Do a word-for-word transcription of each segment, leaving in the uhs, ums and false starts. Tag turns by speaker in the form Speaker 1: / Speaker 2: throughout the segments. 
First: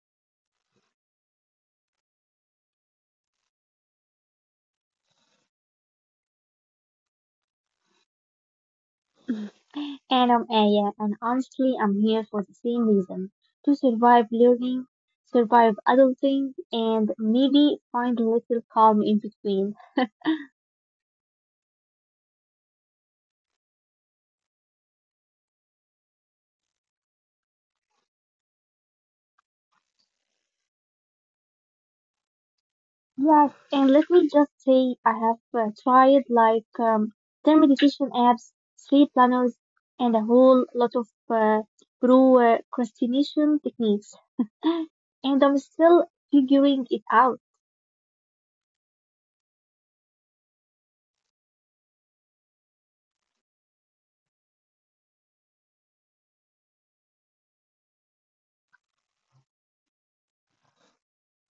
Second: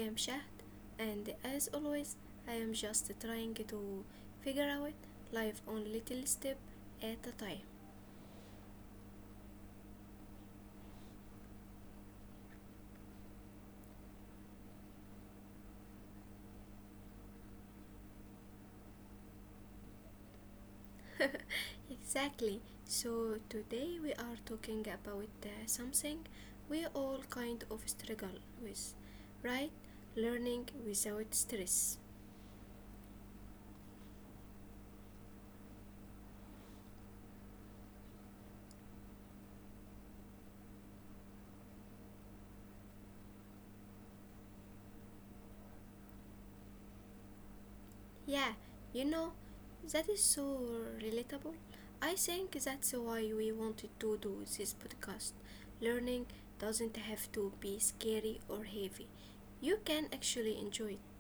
Speaker 1: am Shahd, and as always, I am just trying to figure out life on little step at a time.
Speaker 2: And I'm Aya, and honestly, I'm here for the same reason to survive learning, survive adulting, and maybe find a little calm in between.
Speaker 1: Exactly. So today we are talking about uh, something we all kind of struggle with, right? Learning without stress.
Speaker 2: Yes, and let me just say, I have uh, tried like um, ten meditation apps, sleep planners, and a whole lot of uh, pro- uh, procrastination techniques, and I'm still figuring it out.
Speaker 1: Yeah, you know, that is so relatable. I think that's why we wanted to do this podcast. Learning doesn't have to be scary or heavy, you can actually enjoy it.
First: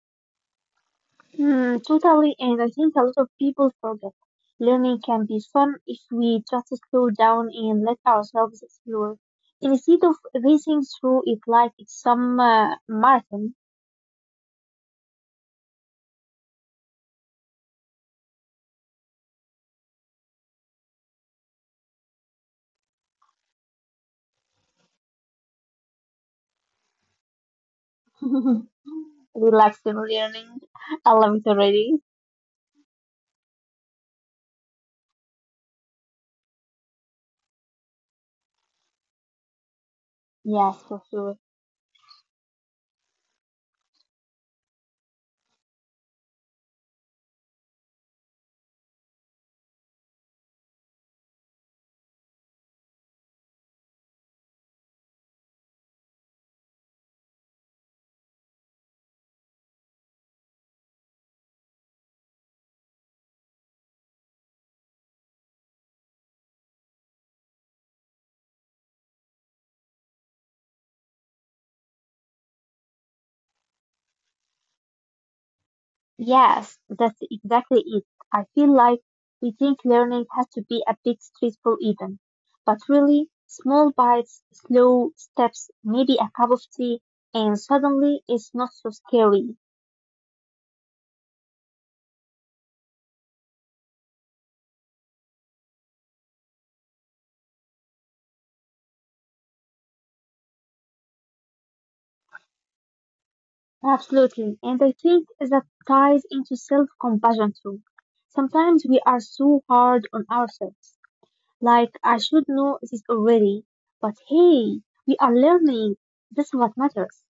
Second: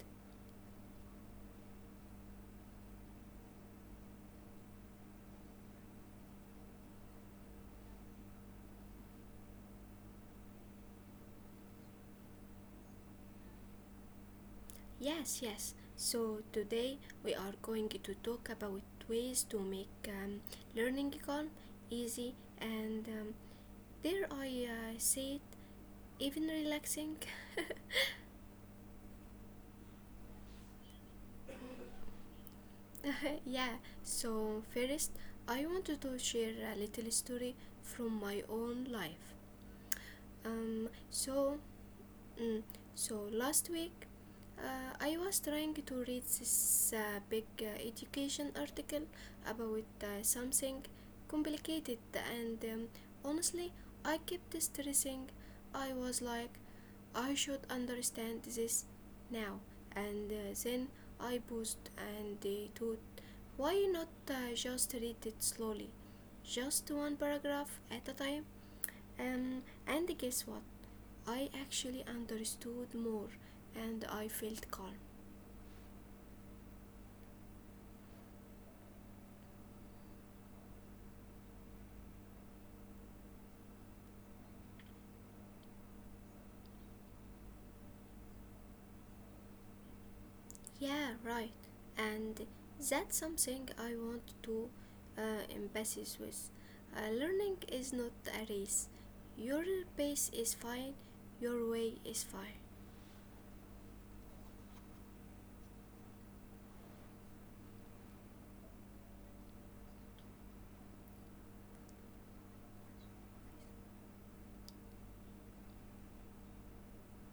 Speaker 2: Hmm. Totally, and I think a lot of people forget. Learning can be fun if we just slow down and let ourselves explore, instead of racing through it like it's some uh, marathon.
Speaker 1: Yes, yes. So today we are going to talk about ways to make um, learning calm, easy, and um, dare I uh, say it, even relaxing.
Speaker 2: Relaxing learning. I love it already.
Speaker 1: Yeah, so first I wanted to share a little story from my own life.
Speaker 2: Yes,
Speaker 1: Um,
Speaker 2: for sure.
Speaker 1: so, mm, so last week uh, I was trying to read this uh, big uh, education article about uh, something complicated, and um, honestly, I kept stressing. I was like, I should understand this now, and uh, then I paused and they thought, why not uh, just read it slowly, just one paragraph at a time? Um, and guess what? I actually understood more and I felt calm.
Speaker 2: Yes, that's exactly it. I feel like we think learning has to be a big stressful event, but really, small bites, slow steps, maybe a cup of tea, and suddenly it's not so scary.
Speaker 1: Yeah, right. And that's something I want to uh, emphasis with. Uh, learning is not a race. Your pace is fine, your way is fine.
Speaker 2: Absolutely, and I think that ties into self-compassion too. Sometimes we are so hard on ourselves, like I should know this already, but hey, we are learning. This is what matters.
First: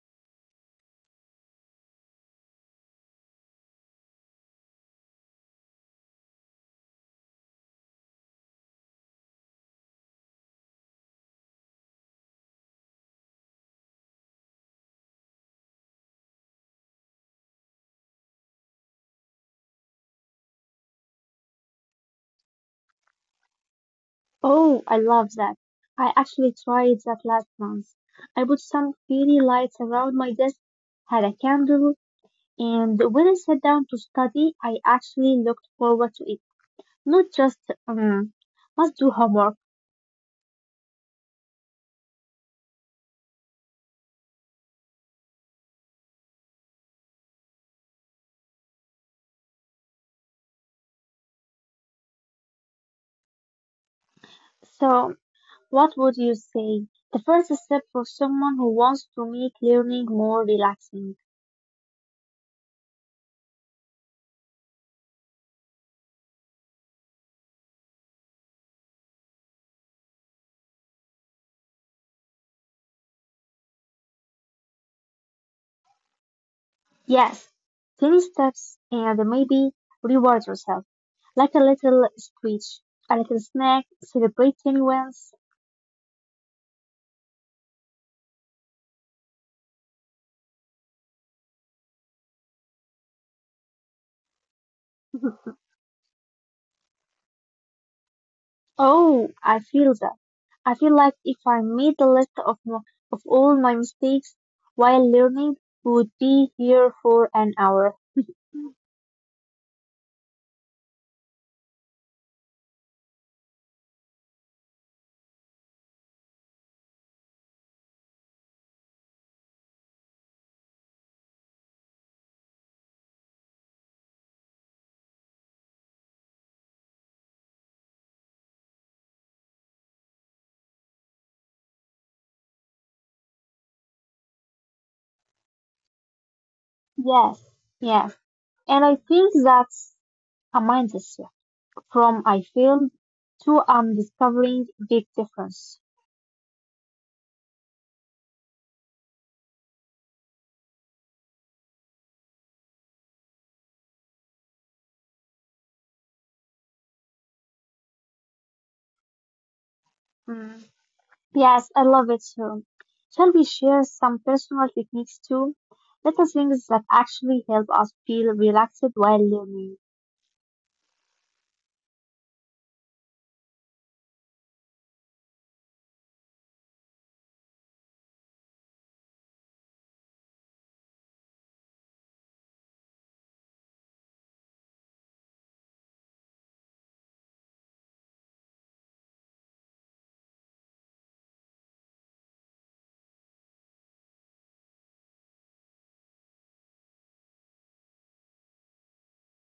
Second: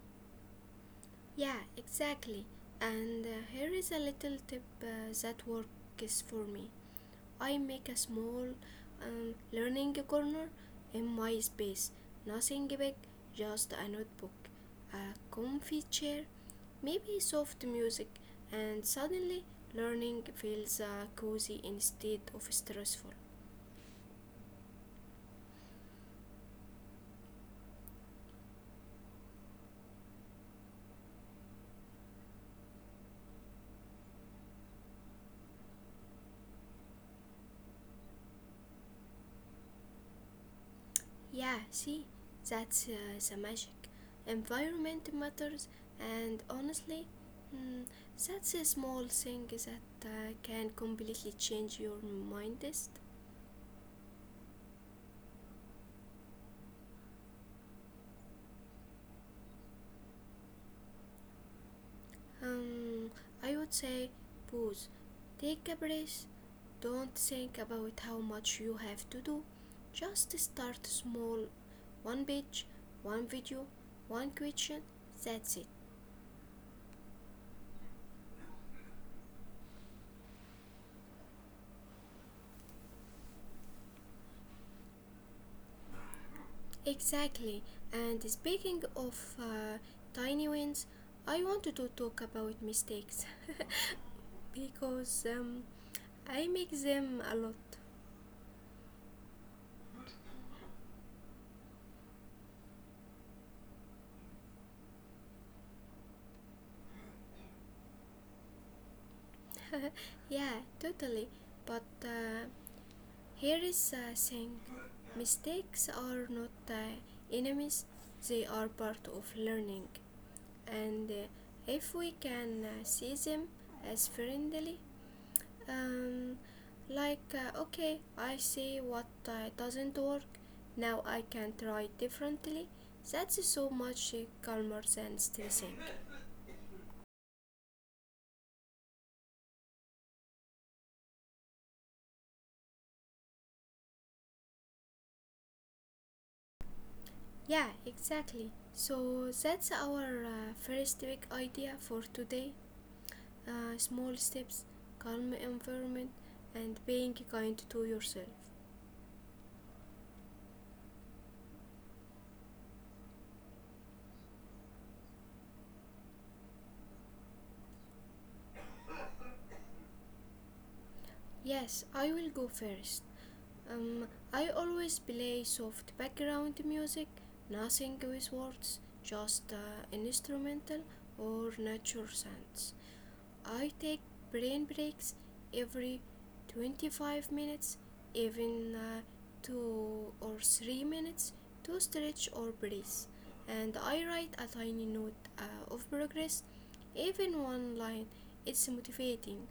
Speaker 1: Yeah, exactly. And uh, here is a little tip uh, that works for me. I make a small um, learning corner in my space. Nothing big, just a notebook, a comfy chair, maybe soft music, and suddenly learning feels uh, cozy instead of stressful.
Speaker 2: Oh, I love that. I actually tried that last month. I put some fairy lights around my desk, had a candle, and when I sat down to study, I actually looked forward to it. Not just, um, must do homework.
Speaker 1: Yeah, see, that's uh, the magic. Environment matters, and honestly, mm, that's a small thing that uh, can completely change your mindset.
Speaker 2: So, what would you say? The first step for someone who wants to make learning more relaxing.
Speaker 1: Um, I would say, pause, take a breath, don't think about how much you have to do. Just start small, one page, one video, one question. That's it.
Speaker 2: Yes, tiny steps and maybe reward yourself. Like a little speech, a little snack, celebrate any wins.
Speaker 1: Exactly. And speaking of uh, tiny wins, I wanted to talk about mistakes because um, I make them a lot.
Speaker 2: Oh, I feel that. I feel like if I made a list of mo- of all my mistakes while learning, we would be here for an hour.
Speaker 1: Yeah, totally. But uh, here is a thing mistakes are not uh, enemies, they are part of learning. And uh, if we can uh, see them as friendly. Um, like, uh, okay, I see what uh, doesn't work. Now I can try differently. That's so much uh, calmer than stressing.
Speaker 2: Yes, yes. And I think that's a mindset shift from I failed to I'm discovering big difference.
Speaker 1: Yeah, exactly. So that's our uh, first big idea for today. Uh, small steps, calm environment, and being kind to yourself.
Speaker 2: Mm. Yes, I love it too. Shall we share some personal techniques too? Little things that actually help us feel relaxed while learning.
Speaker 1: Yes, I will go first. Um, I always play soft background music, nothing with words, just uh, instrumental or nature sounds. I take brain breaks every twenty-five minutes, even uh, two or three minutes to stretch or breathe. And I write a tiny note uh, of progress, even one line. It's motivating.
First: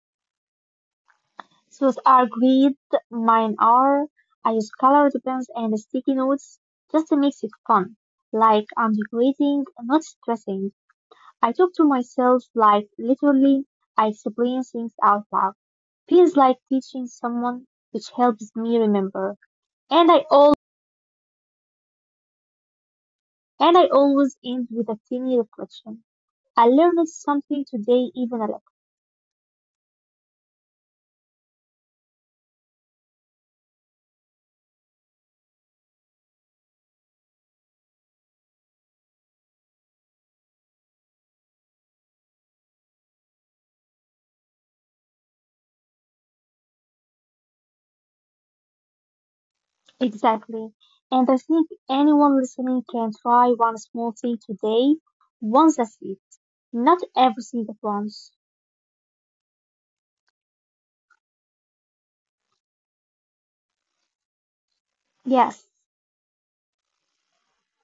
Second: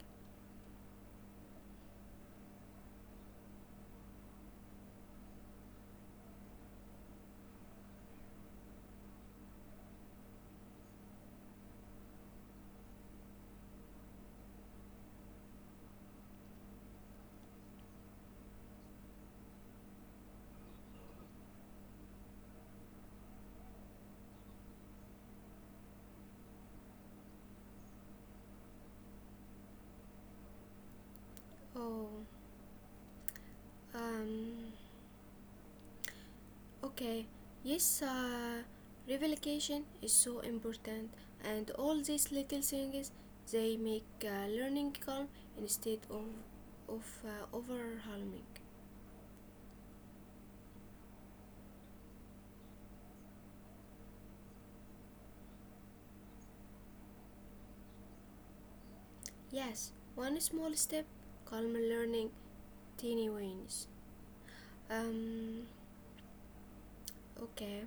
Speaker 2: Those are great. Mine are. I use colored pens and sticky notes just to make it fun. Like I'm decorating, not stressing. I talk to myself like literally I explain things out loud. Feels like teaching someone, which helps me remember. And I all and I always end with a tiny reflection. I learned something today, even a little.
Speaker 1: Oh. Um, okay, yes, uh, revelation is so important, and all these little things they make uh, learning calm instead of, of uh, overwhelming.
Speaker 2: Exactly. And I think anyone listening can try one small thing today once a week. Not everything at once.
Speaker 1: Yes, one small step, calm learning, teeny wins. Um,
Speaker 2: Yes,
Speaker 1: Okay.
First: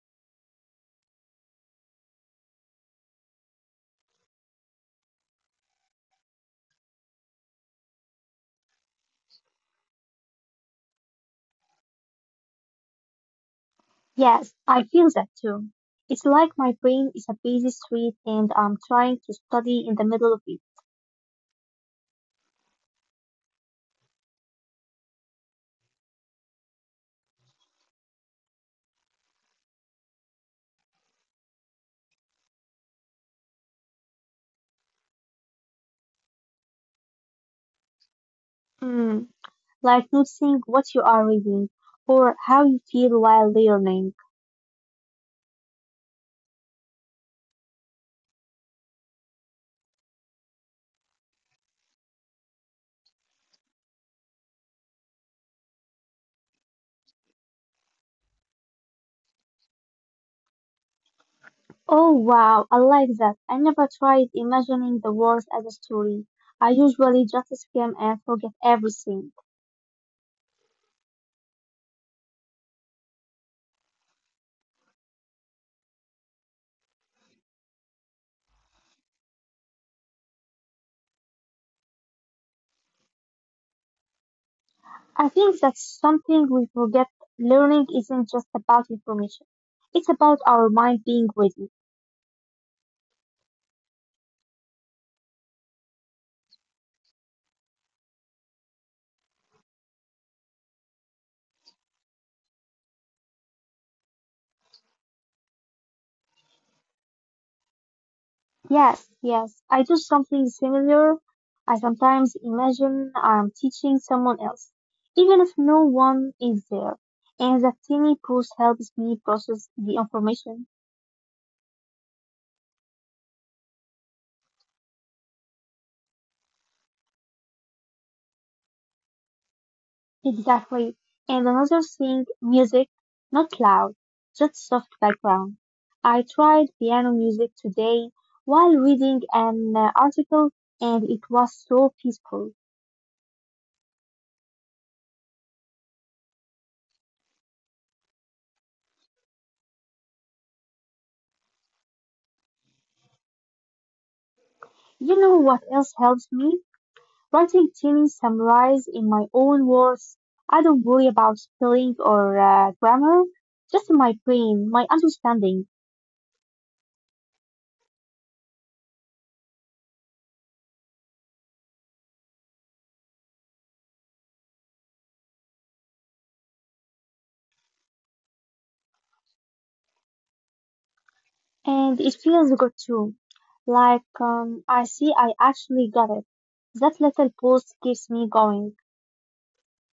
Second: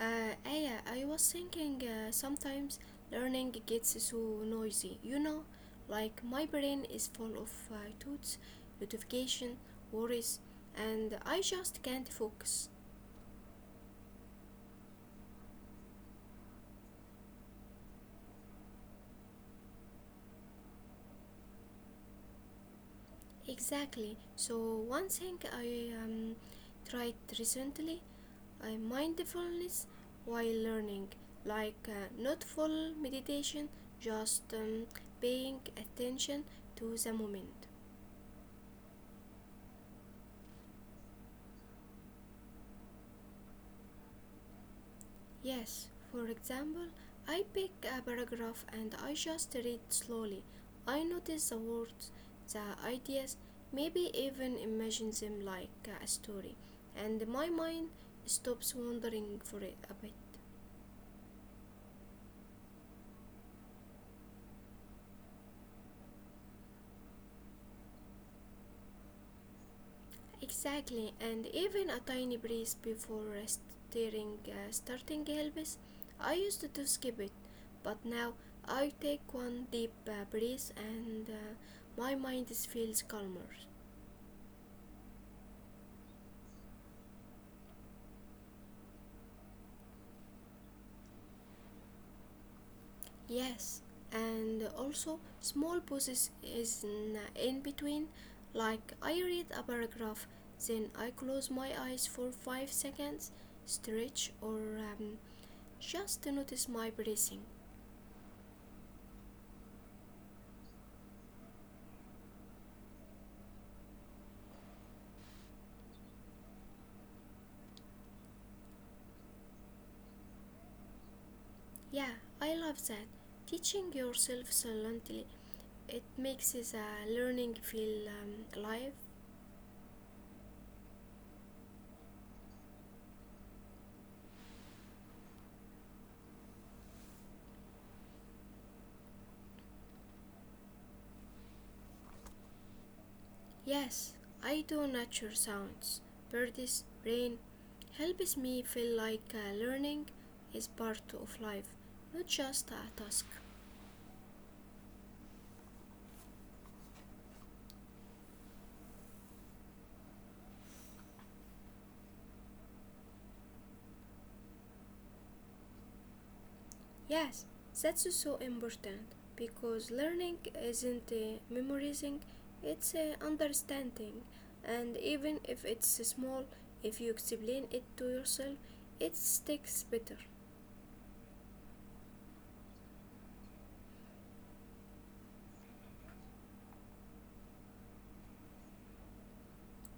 Speaker 1: Uh, Aya, I was thinking uh, sometimes learning gets so noisy. You know, like my brain is full of uh, thoughts, notification, worries, and I just can't focus.
Speaker 2: yes, I feel that too. It's like my brain is a busy street and I'm trying to study in the middle of it.
Speaker 1: Exactly. So one thing I um, tried recently, uh, mindfulness while learning, like uh, not full meditation, just um, paying attention to the moment.
Speaker 2: Mm, like noticing what you are reading or how you feel while learning.
Speaker 1: Yes, for example, I pick a paragraph and I just read slowly. I notice the words, the ideas, maybe even imagine them like a story, and my mind stops wandering for a bit.
Speaker 2: Oh wow, I like that. I never tried imagining the words as a story. I usually just skim and forget everything.
Speaker 1: Exactly, and even a tiny breeze before starting, uh, starting helps. I used to skip it, but now I take one deep uh, breath and uh, my mind feels calmer.
Speaker 2: I think that's something we forget. Learning isn't just about information. It's about our mind being ready.
Speaker 1: Yes, and also small pauses is in, in between. Like I read a paragraph, then I close my eyes for five seconds, stretch, or um, just to notice my breathing.
Speaker 2: Yes, yes, I do something similar. I sometimes imagine I'm teaching someone else, even if no one is there. And that tiny pause helps me process the information.
Speaker 1: Yeah, I love that. Teaching yourself silently, it makes the learning feel um, alive.
Speaker 2: Exactly. And another thing, music, not loud, just soft background. I tried piano music today while reading an uh, article and it was so peaceful.
Speaker 1: Yes, I do nature sounds. Birds, rain, helps me feel like uh, learning is part of life, not just a task.
Speaker 2: You know what else helps me? Writing tiny summaries in my own words. I don't worry about spelling or uh, grammar, just my brain, my understanding.
Speaker 1: Yes, that's so important because learning isn't uh, memorizing, it's uh, understanding. And even if it's small, if you explain it to yourself, it sticks better.
Speaker 2: And it feels good too. Like um, I see I actually got it. That little post keeps me going.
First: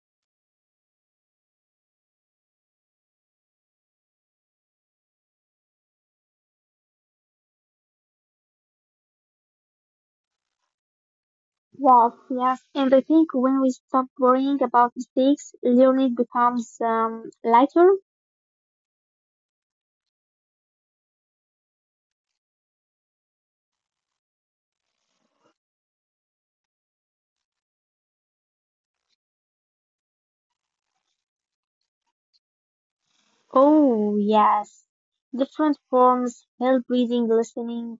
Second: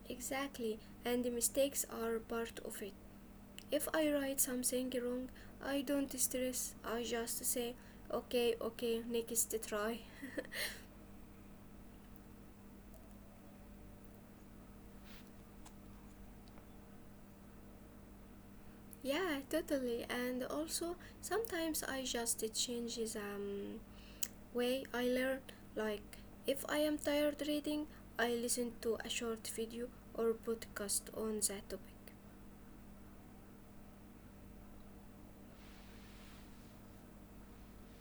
Speaker 1: Exactly, and the mistakes are part of it. If I write something wrong, I don't stress. I just say, okay, okay, next try.
Speaker 2: Wow, yes. And I think when we stop worrying about mistakes, learning becomes um, lighter.
Speaker 1: Yeah, totally. And also, sometimes I just change the um, way I learn. Like, if I am tired reading, I listen to a short video or podcast on that topic.
Speaker 2: Oh, yes. Different forms, help reading, listening,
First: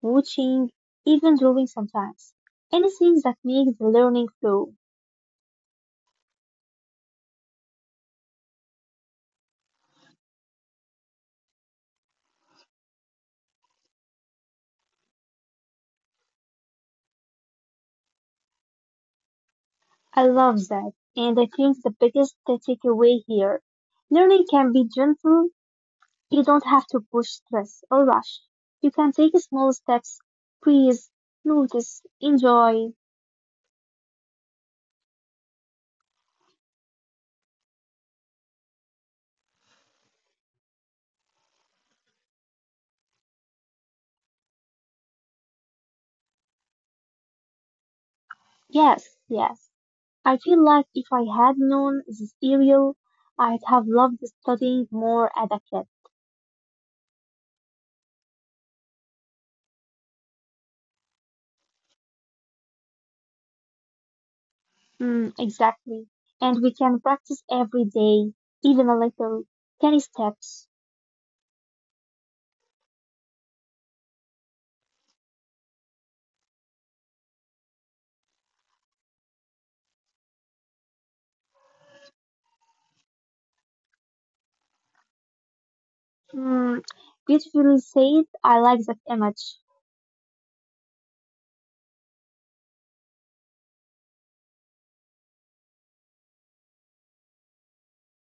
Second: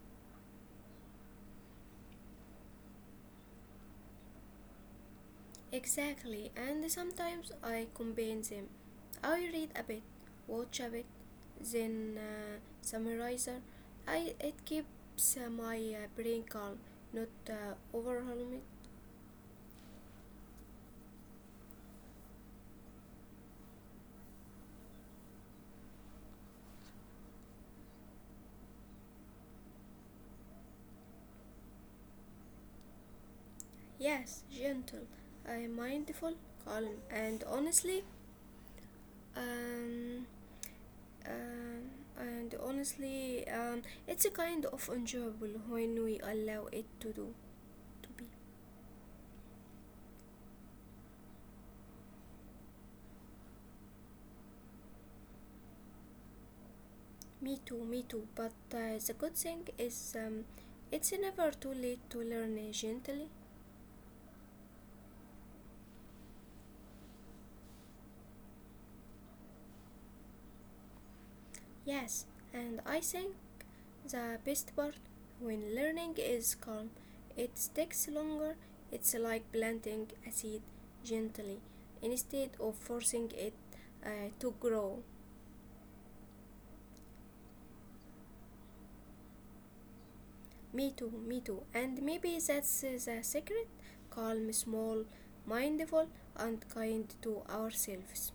Speaker 2: watching, even drawing sometimes. Anything that makes the learning flow.
Speaker 1: Exactly, and sometimes I combine them. I read a bit, watch a bit, then uh, summarize. I it keeps uh, my uh, brain calm, not uh, overwhelmed.
Speaker 2: I love that, and I think the biggest takeaway here. Learning can be gentle. You don't have to push stress or rush. You can take small steps, breathe, notice, enjoy.
Speaker 1: Yes, gentle, uh, mindful, calm, and honestly, um, um, and honestly, um, it's a kind of enjoyable when we allow it to do, to be.
Speaker 2: Yes, yes. I feel like if I had known this area, I'd have loved studying more as a kid.
Speaker 1: Me too, me too. But uh, the good thing is, um, it's never too late to learn uh, gently.
Speaker 2: Mm, exactly. And we can practice every day, even a little. Tiny steps.
Speaker 1: Yes, and I think the best part when learning is calm, it takes longer. It's like planting a seed gently instead of forcing it uh, to grow.
Speaker 2: Mm, beautifully said. I like that image.
Speaker 1: Me too, me too. And maybe that's uh, the secret calm, small, mindful, and kind to ourselves.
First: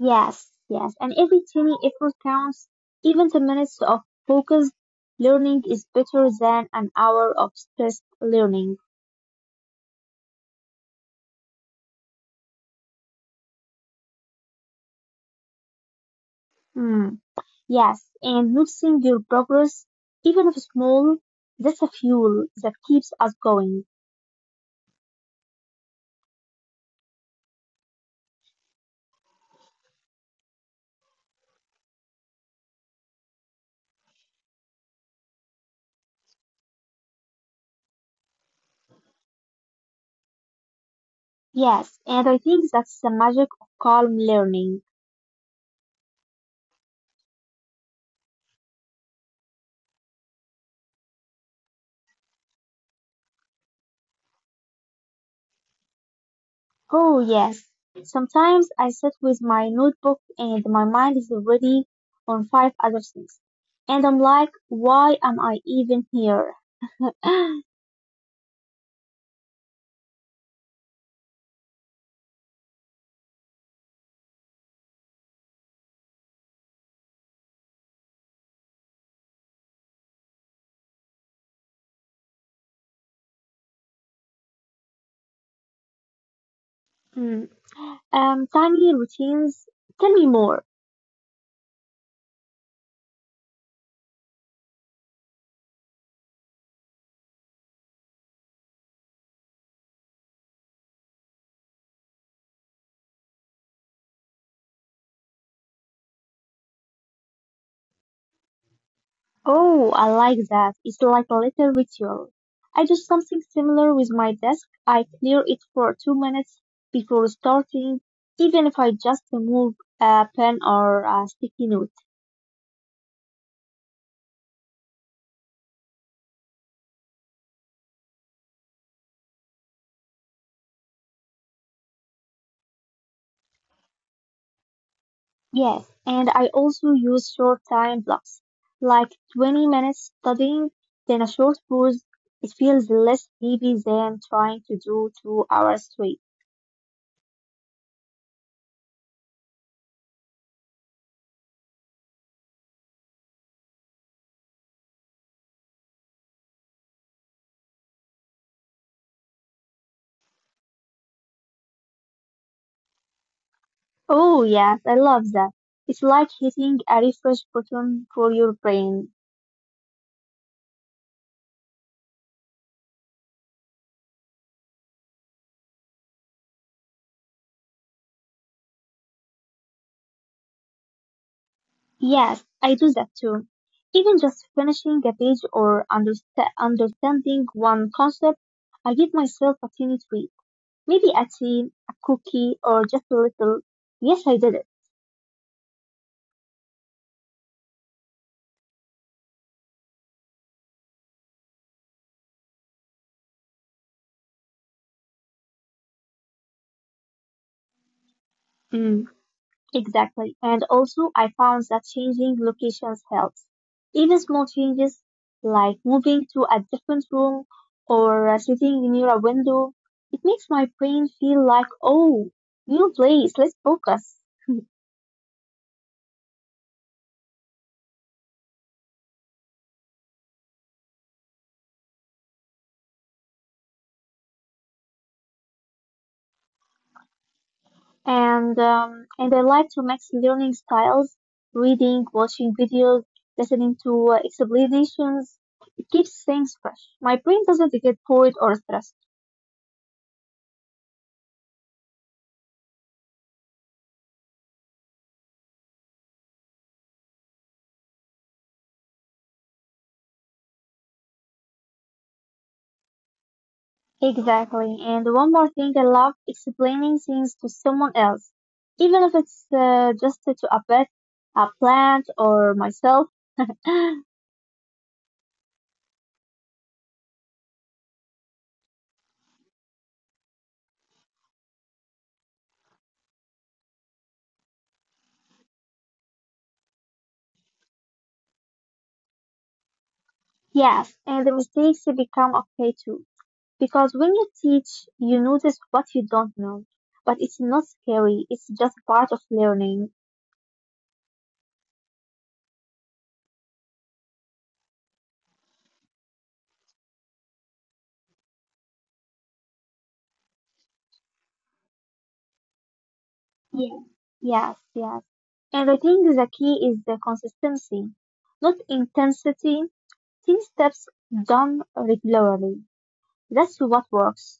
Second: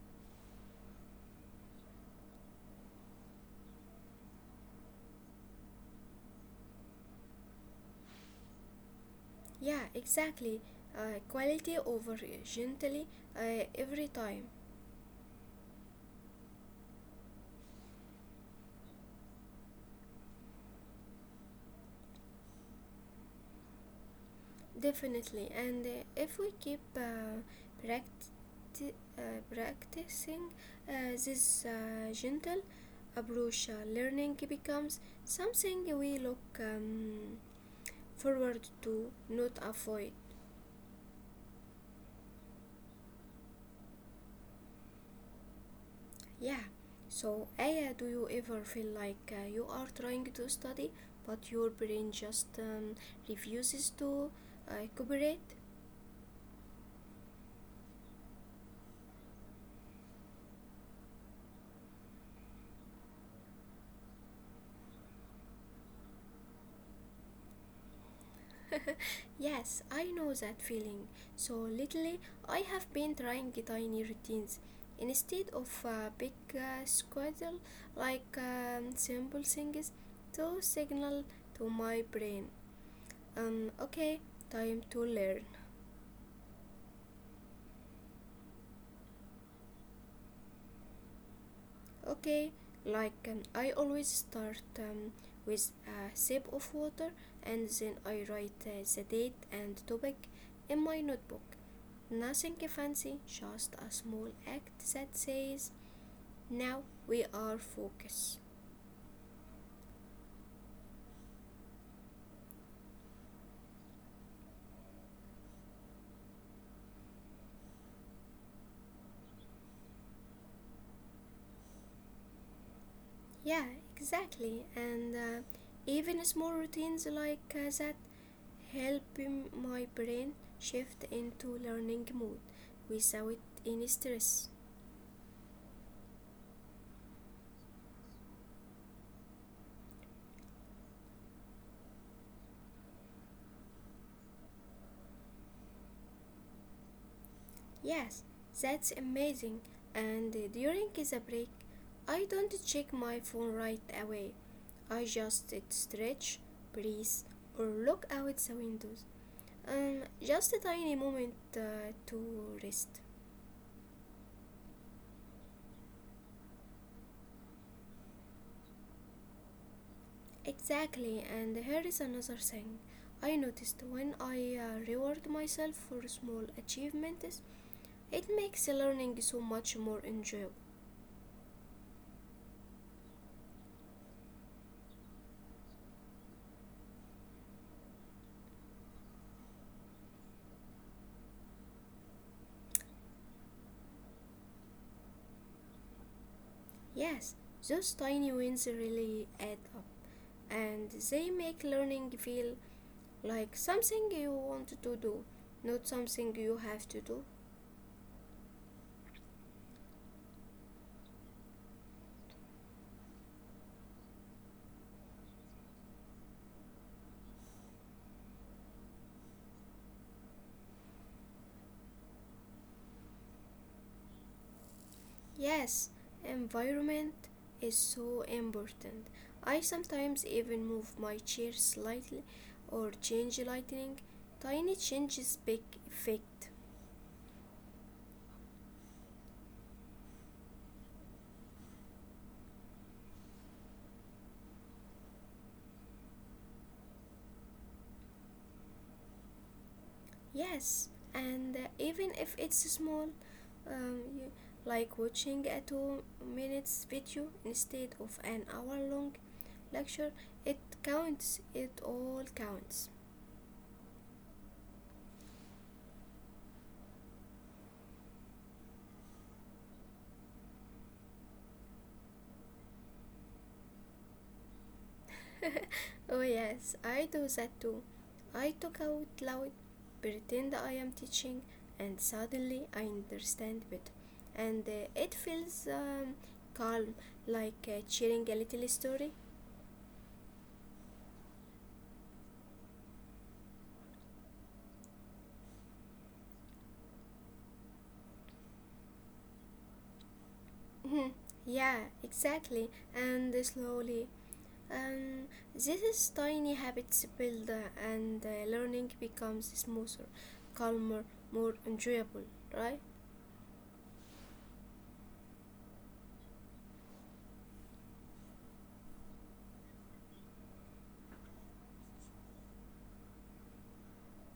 Speaker 2: Yes, yes. And every tiny effort counts. Even ten minutes of focused learning is better than an hour of stressed learning.
Speaker 1: Yeah, exactly. Uh, quality over gently uh, every time.
Speaker 2: Mm, yes. And noticing your progress, even if small, that's a fuel that keeps us going.
Speaker 1: Definitely. And uh, if we keep uh, practi- uh, practicing uh, this uh, gentle approach, uh, learning becomes something we look um, forward to, not avoid.
Speaker 2: Yes. And I think that's the magic of calm learning.
Speaker 1: Yeah. So, Aya, do you ever feel like uh, you are trying to study, but your brain just um, refuses to uh, cooperate?
Speaker 2: Oh, yes. Sometimes I sit with my notebook and my mind is already on five other things. And I'm like, why am I even here?
Speaker 1: Yes, I know that feeling. So, lately, I have been trying tiny routines. Instead of a big uh, schedule, like um, simple things to signal to my brain, um, okay, time to learn.
Speaker 2: Hmm. Um, tiny routines. Tell me more.
Speaker 1: Okay, like um, I always start um, with a sip of water and then I write uh, the date and topic in my notebook. Nothing fancy, just a small act that says, now we are focused.
Speaker 2: Oh, I like that. It's like a little ritual. I do something similar with my desk. I clear it for two minutes before starting, even if I just remove a pen or a sticky note.
Speaker 1: Yeah, exactly. And uh, even small routines like uh, that help my brain shift into learning mode without any stress.
Speaker 2: Yes, and I also use short time blocks, like twenty minutes studying, then a short pause. It feels less heavy than trying to do two hours straight.
Speaker 1: Yes, that's amazing. And uh, during the break, I don't check my phone right away. I just uh, stretch, breathe, or look out the windows. Um, just a tiny moment uh, to rest.
Speaker 2: Oh, yes, I love that. It's like hitting a refresh button for your brain.
Speaker 1: Exactly, and here is another thing. I noticed when I uh, reward myself for small achievements, it makes learning so much more enjoyable.
Speaker 2: Yes, I do that too. Even just finishing a page or understa- understanding one concept, I give myself a tiny treat. Maybe a tea, a cookie, or just a little. Yes, I did it.
Speaker 1: Yes, those tiny wins really add up, and they make learning feel like something you want to do, not something you have to do.
Speaker 2: Mm. Exactly. And also, I found that changing locations helps. Even small changes like moving to a different room or uh, sitting near a window, it makes my brain feel like, oh, new place, let's focus.
Speaker 1: Yes, environment is so important. I sometimes even move my chair slightly or change lighting. Tiny changes big effect.
Speaker 2: And um, and I like to mix learning styles, reading, watching videos, listening to uh, explanations. It keeps things fresh. My brain doesn't get bored or stressed.
Speaker 1: Yes, and uh, even if it's small, um, you- like watching a two minutes video instead of an hour long lecture, it counts, it all counts.
Speaker 2: Exactly. And one more thing, I love explaining things to someone else, even if it's uh, just to a pet, a plant, or myself.
Speaker 1: Oh, yes, I do that too. I talk out loud, pretend I am teaching, and suddenly I understand better. And uh, it feels um, calm, like uh, sharing a little story.
Speaker 2: Yes, and the mistakes become okay too. Because when you teach, you notice what you don't know. But it's not scary, it's just part of learning.
Speaker 1: Mhm. Yeah, exactly. And slowly. Um, this is tiny habits build uh, and uh, learning becomes smoother, calmer, more enjoyable, right?
Speaker 2: Yeah. Yes, yes. And I think the key is the consistency, not intensity. Ten steps done regularly. That's what works.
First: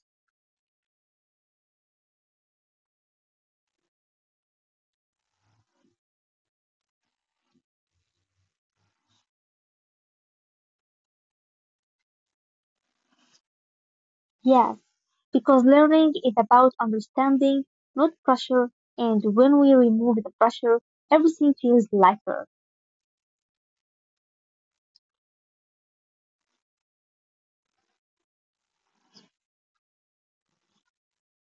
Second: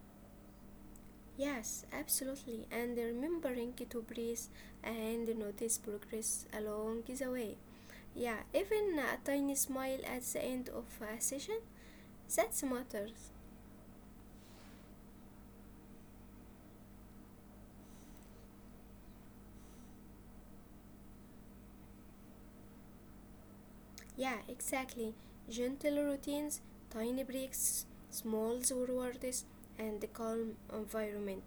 Speaker 1: Yes, absolutely. And remembering to breathe and notice progress along the way. Yeah, even a tiny smile at the end of a session, that matters.
Speaker 2: Yes, because learning is about understanding, not pressure, and when we remove the pressure, everything feels lighter.
Speaker 1: Yeah, exactly. Gentle routines, tiny breaks, small rewards, and a calm environment.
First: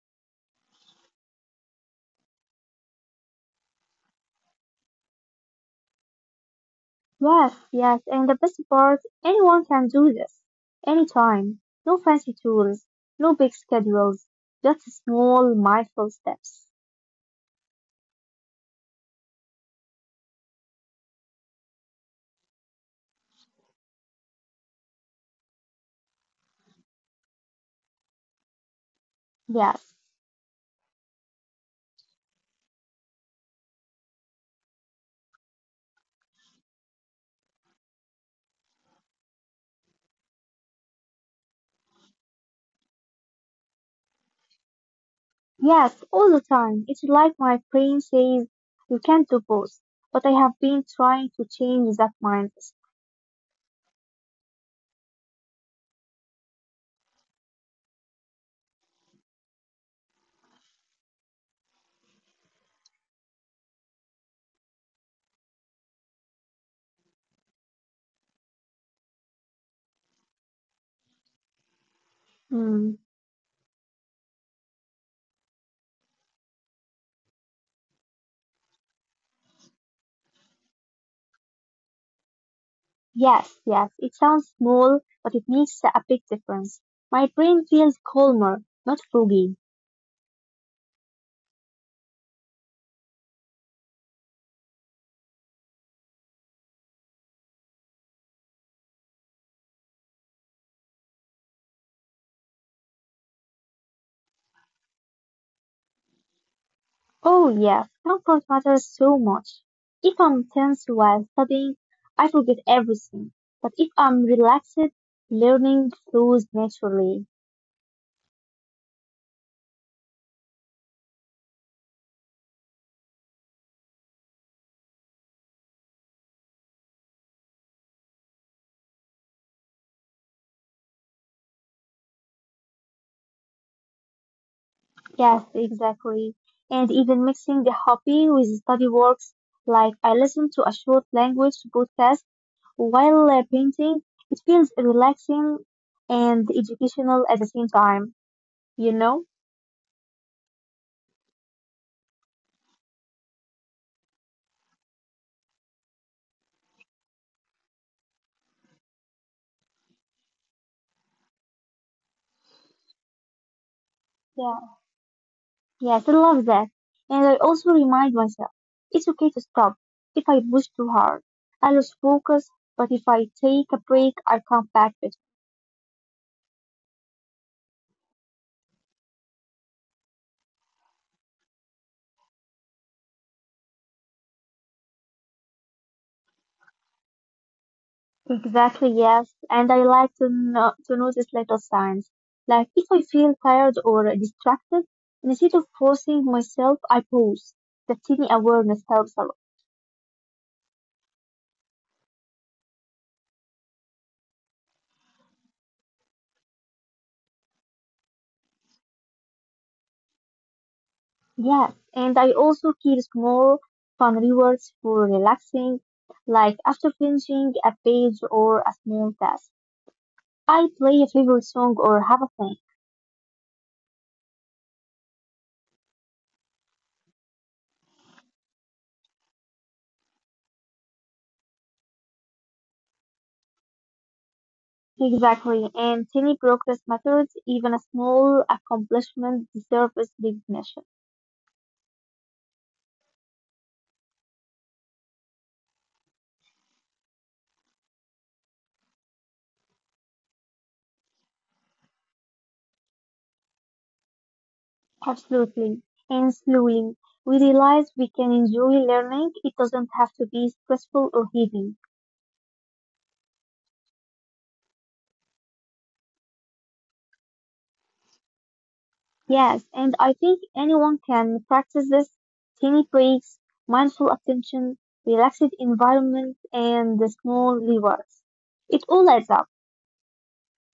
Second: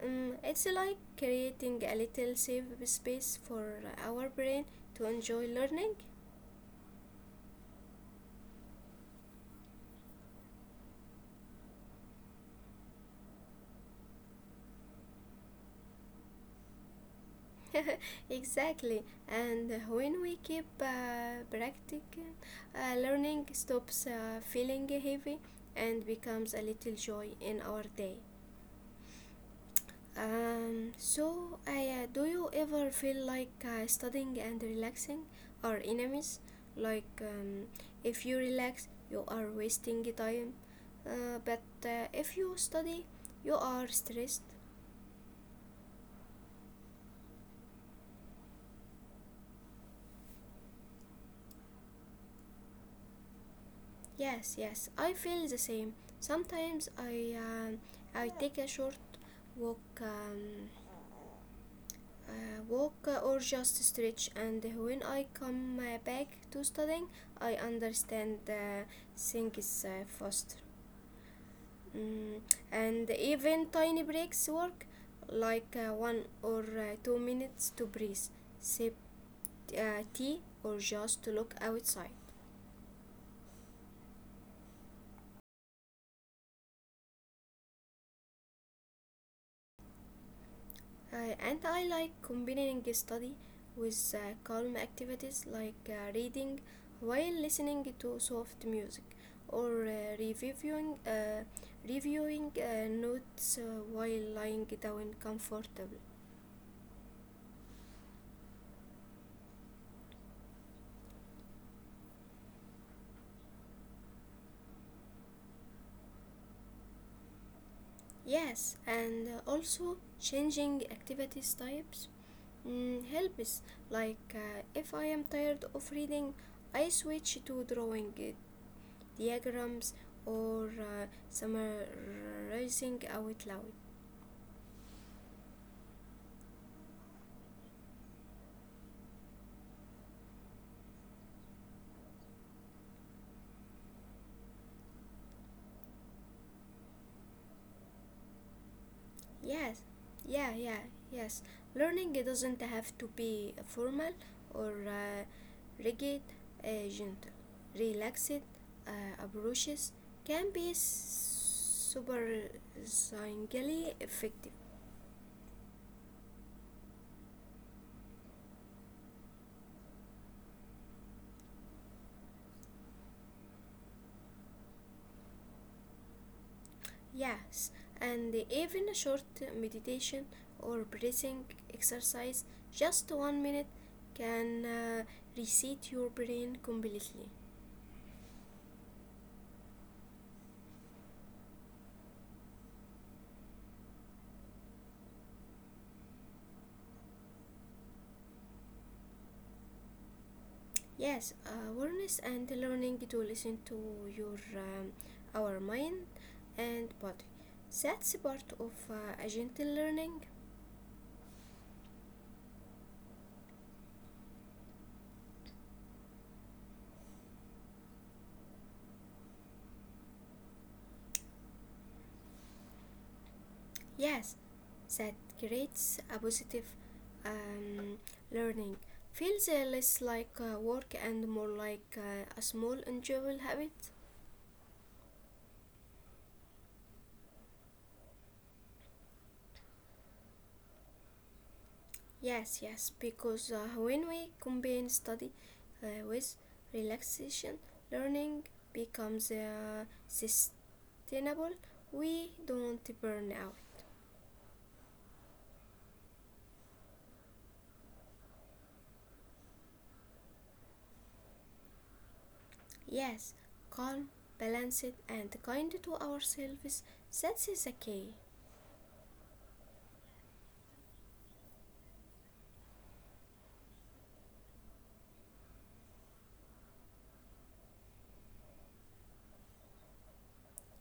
Speaker 1: Um, it's like creating a little safe space for our brain to enjoy learning.
Speaker 2: Yes, yes, and the best part, anyone can do this. Anytime. No fancy tools, no big schedules, just small, mindful steps.
Speaker 1: Exactly. And when we keep uh, practicing, uh, learning stops uh, feeling heavy and becomes a little joy in our day.
Speaker 2: Yes,
Speaker 1: Um, so, uh, do you ever feel like uh, studying and relaxing are enemies? Like, um, if you relax, you are wasting time, uh, but uh, if you study, you are stressed.
Speaker 2: yes, all the time. It's like my brain says, you can't do both, but I have been trying to change that mindset.
Speaker 1: Yes, yes, I feel the same. Sometimes I um I take a short walk. Um, uh, walk uh, or just stretch and when I come uh, back to studying I understand uh, things uh, faster. Mm,
Speaker 2: Hmm.
Speaker 1: and even tiny breaks work like uh, one or uh, two minutes to breathe sip uh, tea or just to look outside.
Speaker 2: Yes, yes, it sounds small, but it makes a big difference. My brain feels calmer, not foggy.
Speaker 1: Uh, and I like combining study with uh, calm activities like uh, reading while listening to soft music or uh, reviewing uh, reviewing uh, notes uh, while lying down comfortably.
Speaker 2: Oh, yes, comfort matters so much. If I'm tense while studying, I forget everything. But if I'm relaxed, learning flows naturally.
Speaker 1: Yes, and uh, also changing activities types mm, helps. Like uh, if I am tired of reading, I switch to drawing it. Diagrams or uh, summarizing out loud.
Speaker 2: Yes, exactly. And even mixing the hobby with study works, like I listen to a short language podcast while uh, painting, it feels relaxing and educational at the same time. You know?
Speaker 1: Yes, yeah, yeah, yes. Learning it doesn't have to be formal or uh, rigid, uh, gentle, relaxed uh, approaches can be surprisingly effective.
Speaker 2: Yeah. Yes, I love that. And I also remind myself it's okay to stop if I push too hard. I lose focus, but if I take a break, I come back better.
Speaker 1: Yes, and even a short meditation or breathing exercise, just one minute, can uh, reset your brain completely.
Speaker 2: Exactly, yes. And I like to, no- to notice little signs. Like if I feel tired or distracted, instead of forcing myself, I pause. That tiny awareness helps a lot.
Speaker 1: Yes, awareness and learning to listen to your um, our mind and body. That's part of uh, a gentle learning.
Speaker 2: Yes, and I also keep small, fun rewards for relaxing, like after finishing a page or a small task. I play a favorite song or have a thing.
Speaker 1: Yes, that creates a positive um, learning. Feels uh, less like uh, work and more like uh, a small, enjoyable habit.
Speaker 2: Exactly, and tiny progress matters, even a small accomplishment deserves recognition.
Speaker 1: Yes, yes, because uh, when we combine study uh, with relaxation, learning becomes uh, sustainable. We don't burn out.
Speaker 2: Absolutely. And slowly, we realize we can enjoy learning. It doesn't have to be stressful or heavy.
Speaker 1: Yes, calm, balanced, and kind to ourselves. That's the key.
Speaker 2: Yes, and I think anyone can practice this tiny breaks, mindful attention, relaxed environment, and the small rewards. It all adds up.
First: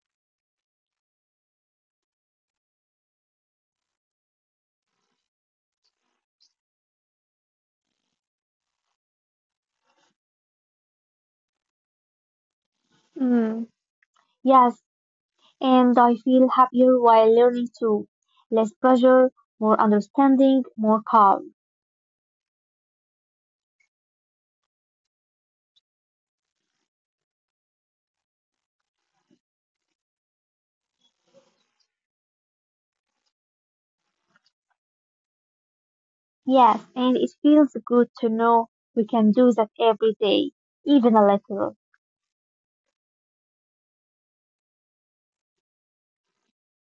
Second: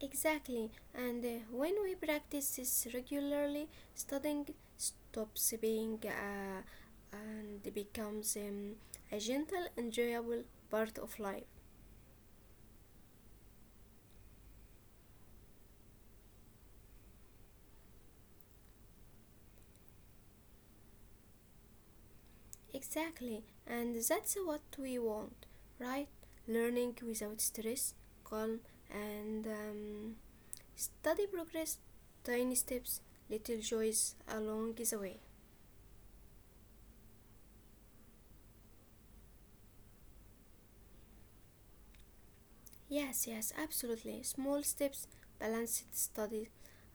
Speaker 1: Exactly, and uh, when we practice this regularly, studying stops being uh, and becomes um, a gentle, enjoyable part of life.
Speaker 2: Mm. Yes, and I feel happier while learning too. Less pressure, more understanding, more calm.
Speaker 1: Exactly, and that's what we want, right? Learning without stress, calm, and um, study progress, tiny steps, little joys along the way.
Speaker 2: Yes, and it feels good to know we can do that every day, even a little.
Speaker 1: Yes, yes, absolutely. Small steps, balanced study,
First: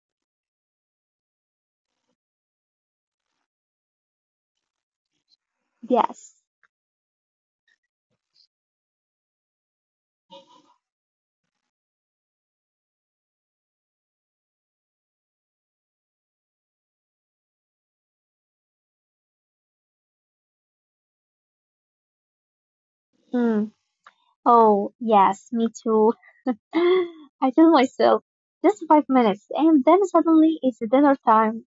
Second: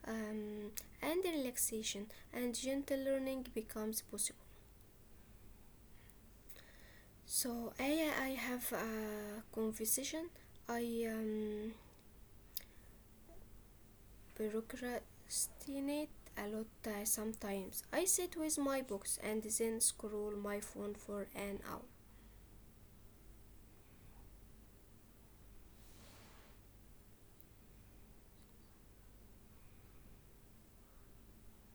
Speaker 1: um, and relaxation and gentle learning becomes possible.
Speaker 2: Yes.
Speaker 1: So, Aya, I have a conversation. I um, procrastinate a lot uh, sometimes. I sit with my books and then scroll my phone for an hour.
Speaker 2: Mm. Oh, yes, me too. I tell myself just five minutes, and then suddenly it's dinner time.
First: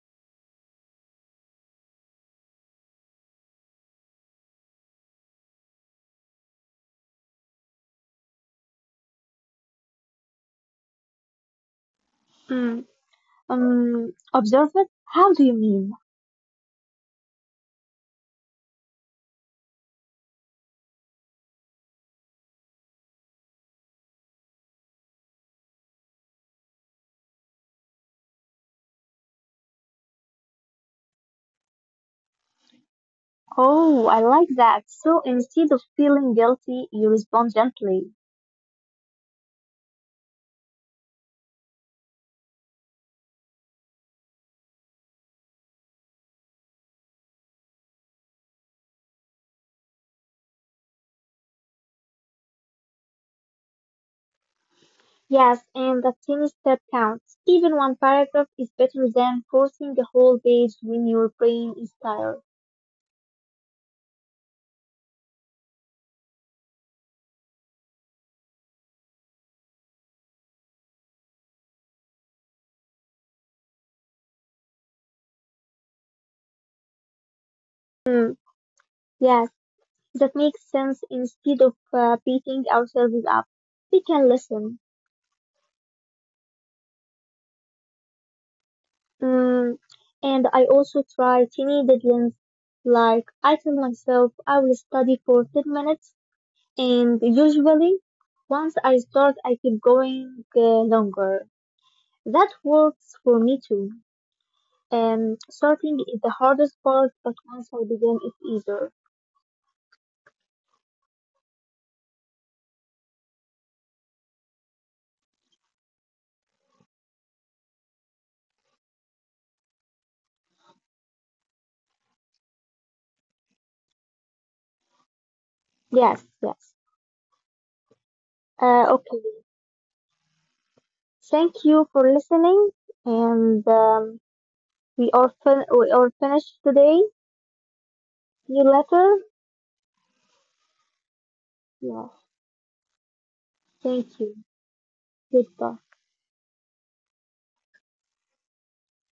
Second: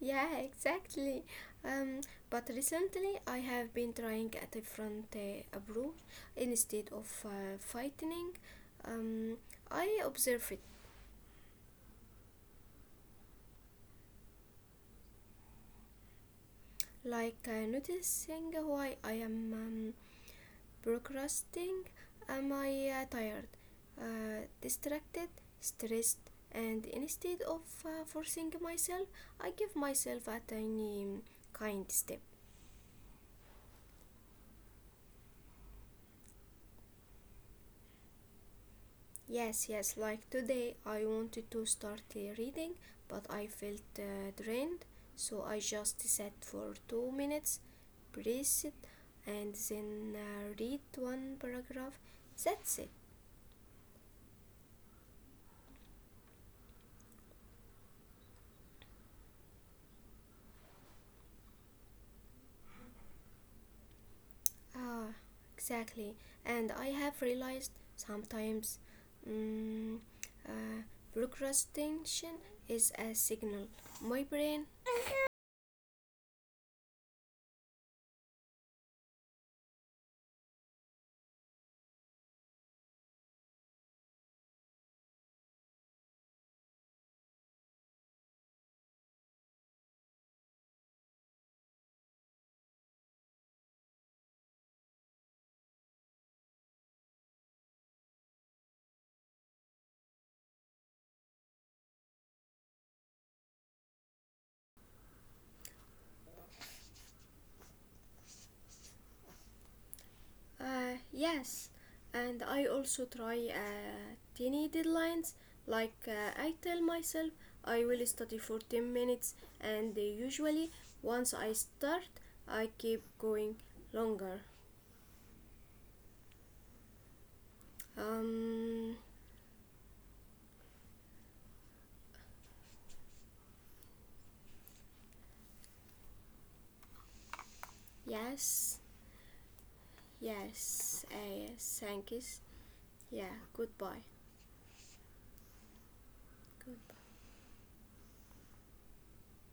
Speaker 1: Yeah, exactly. Um, but recently I have been trying a different uh, approach instead of uh, fighting. Um, I observe it,
Speaker 2: Mm, um, observe it. How do you mean?
Speaker 1: like uh, noticing why I am um, procrastinating. Am I uh, tired, uh, distracted, stressed? And instead of uh, forcing myself, I give myself a tiny um, kind step.
Speaker 2: Oh, I like that. So instead of feeling guilty, you respond gently.
Speaker 1: Yes, yes, like today I wanted to start uh, reading, but I felt uh, drained, so I just sat for two minutes, breathed, and then uh, read one paragraph. That's it.
Speaker 2: Yes, and that tiny step counts. Even one paragraph is better than forcing a whole page when your brain is tired.
Speaker 1: Ah, exactly. And I have realized sometimes mm, uh, procrastination is a signal. My brain.
Speaker 2: Hmm. Yes, that makes sense. Instead of uh, beating ourselves up, we can listen. Mm, and I also try tiny deadlines. Like I tell myself I will study for ten minutes, and usually once I start, I keep going uh, longer. That works for me too. Um, starting is the hardest part, but once I begin, it's easier.
Speaker 1: Uh, yes, and I also try uh, tiny deadlines. Like uh, I tell myself, I will study for ten minutes, and usually once I start, I keep going longer.
Speaker 2: Yes, yes. Uh,
Speaker 1: Um,
Speaker 2: okay. Thank you for listening, and um, we are fin- we are finished today. See you
Speaker 1: yes,
Speaker 2: later.
Speaker 1: yes, uh,
Speaker 2: Yeah.
Speaker 1: thank you. Yeah, goodbye.
Speaker 2: Thank you. Goodbye.
Speaker 1: Goodbye.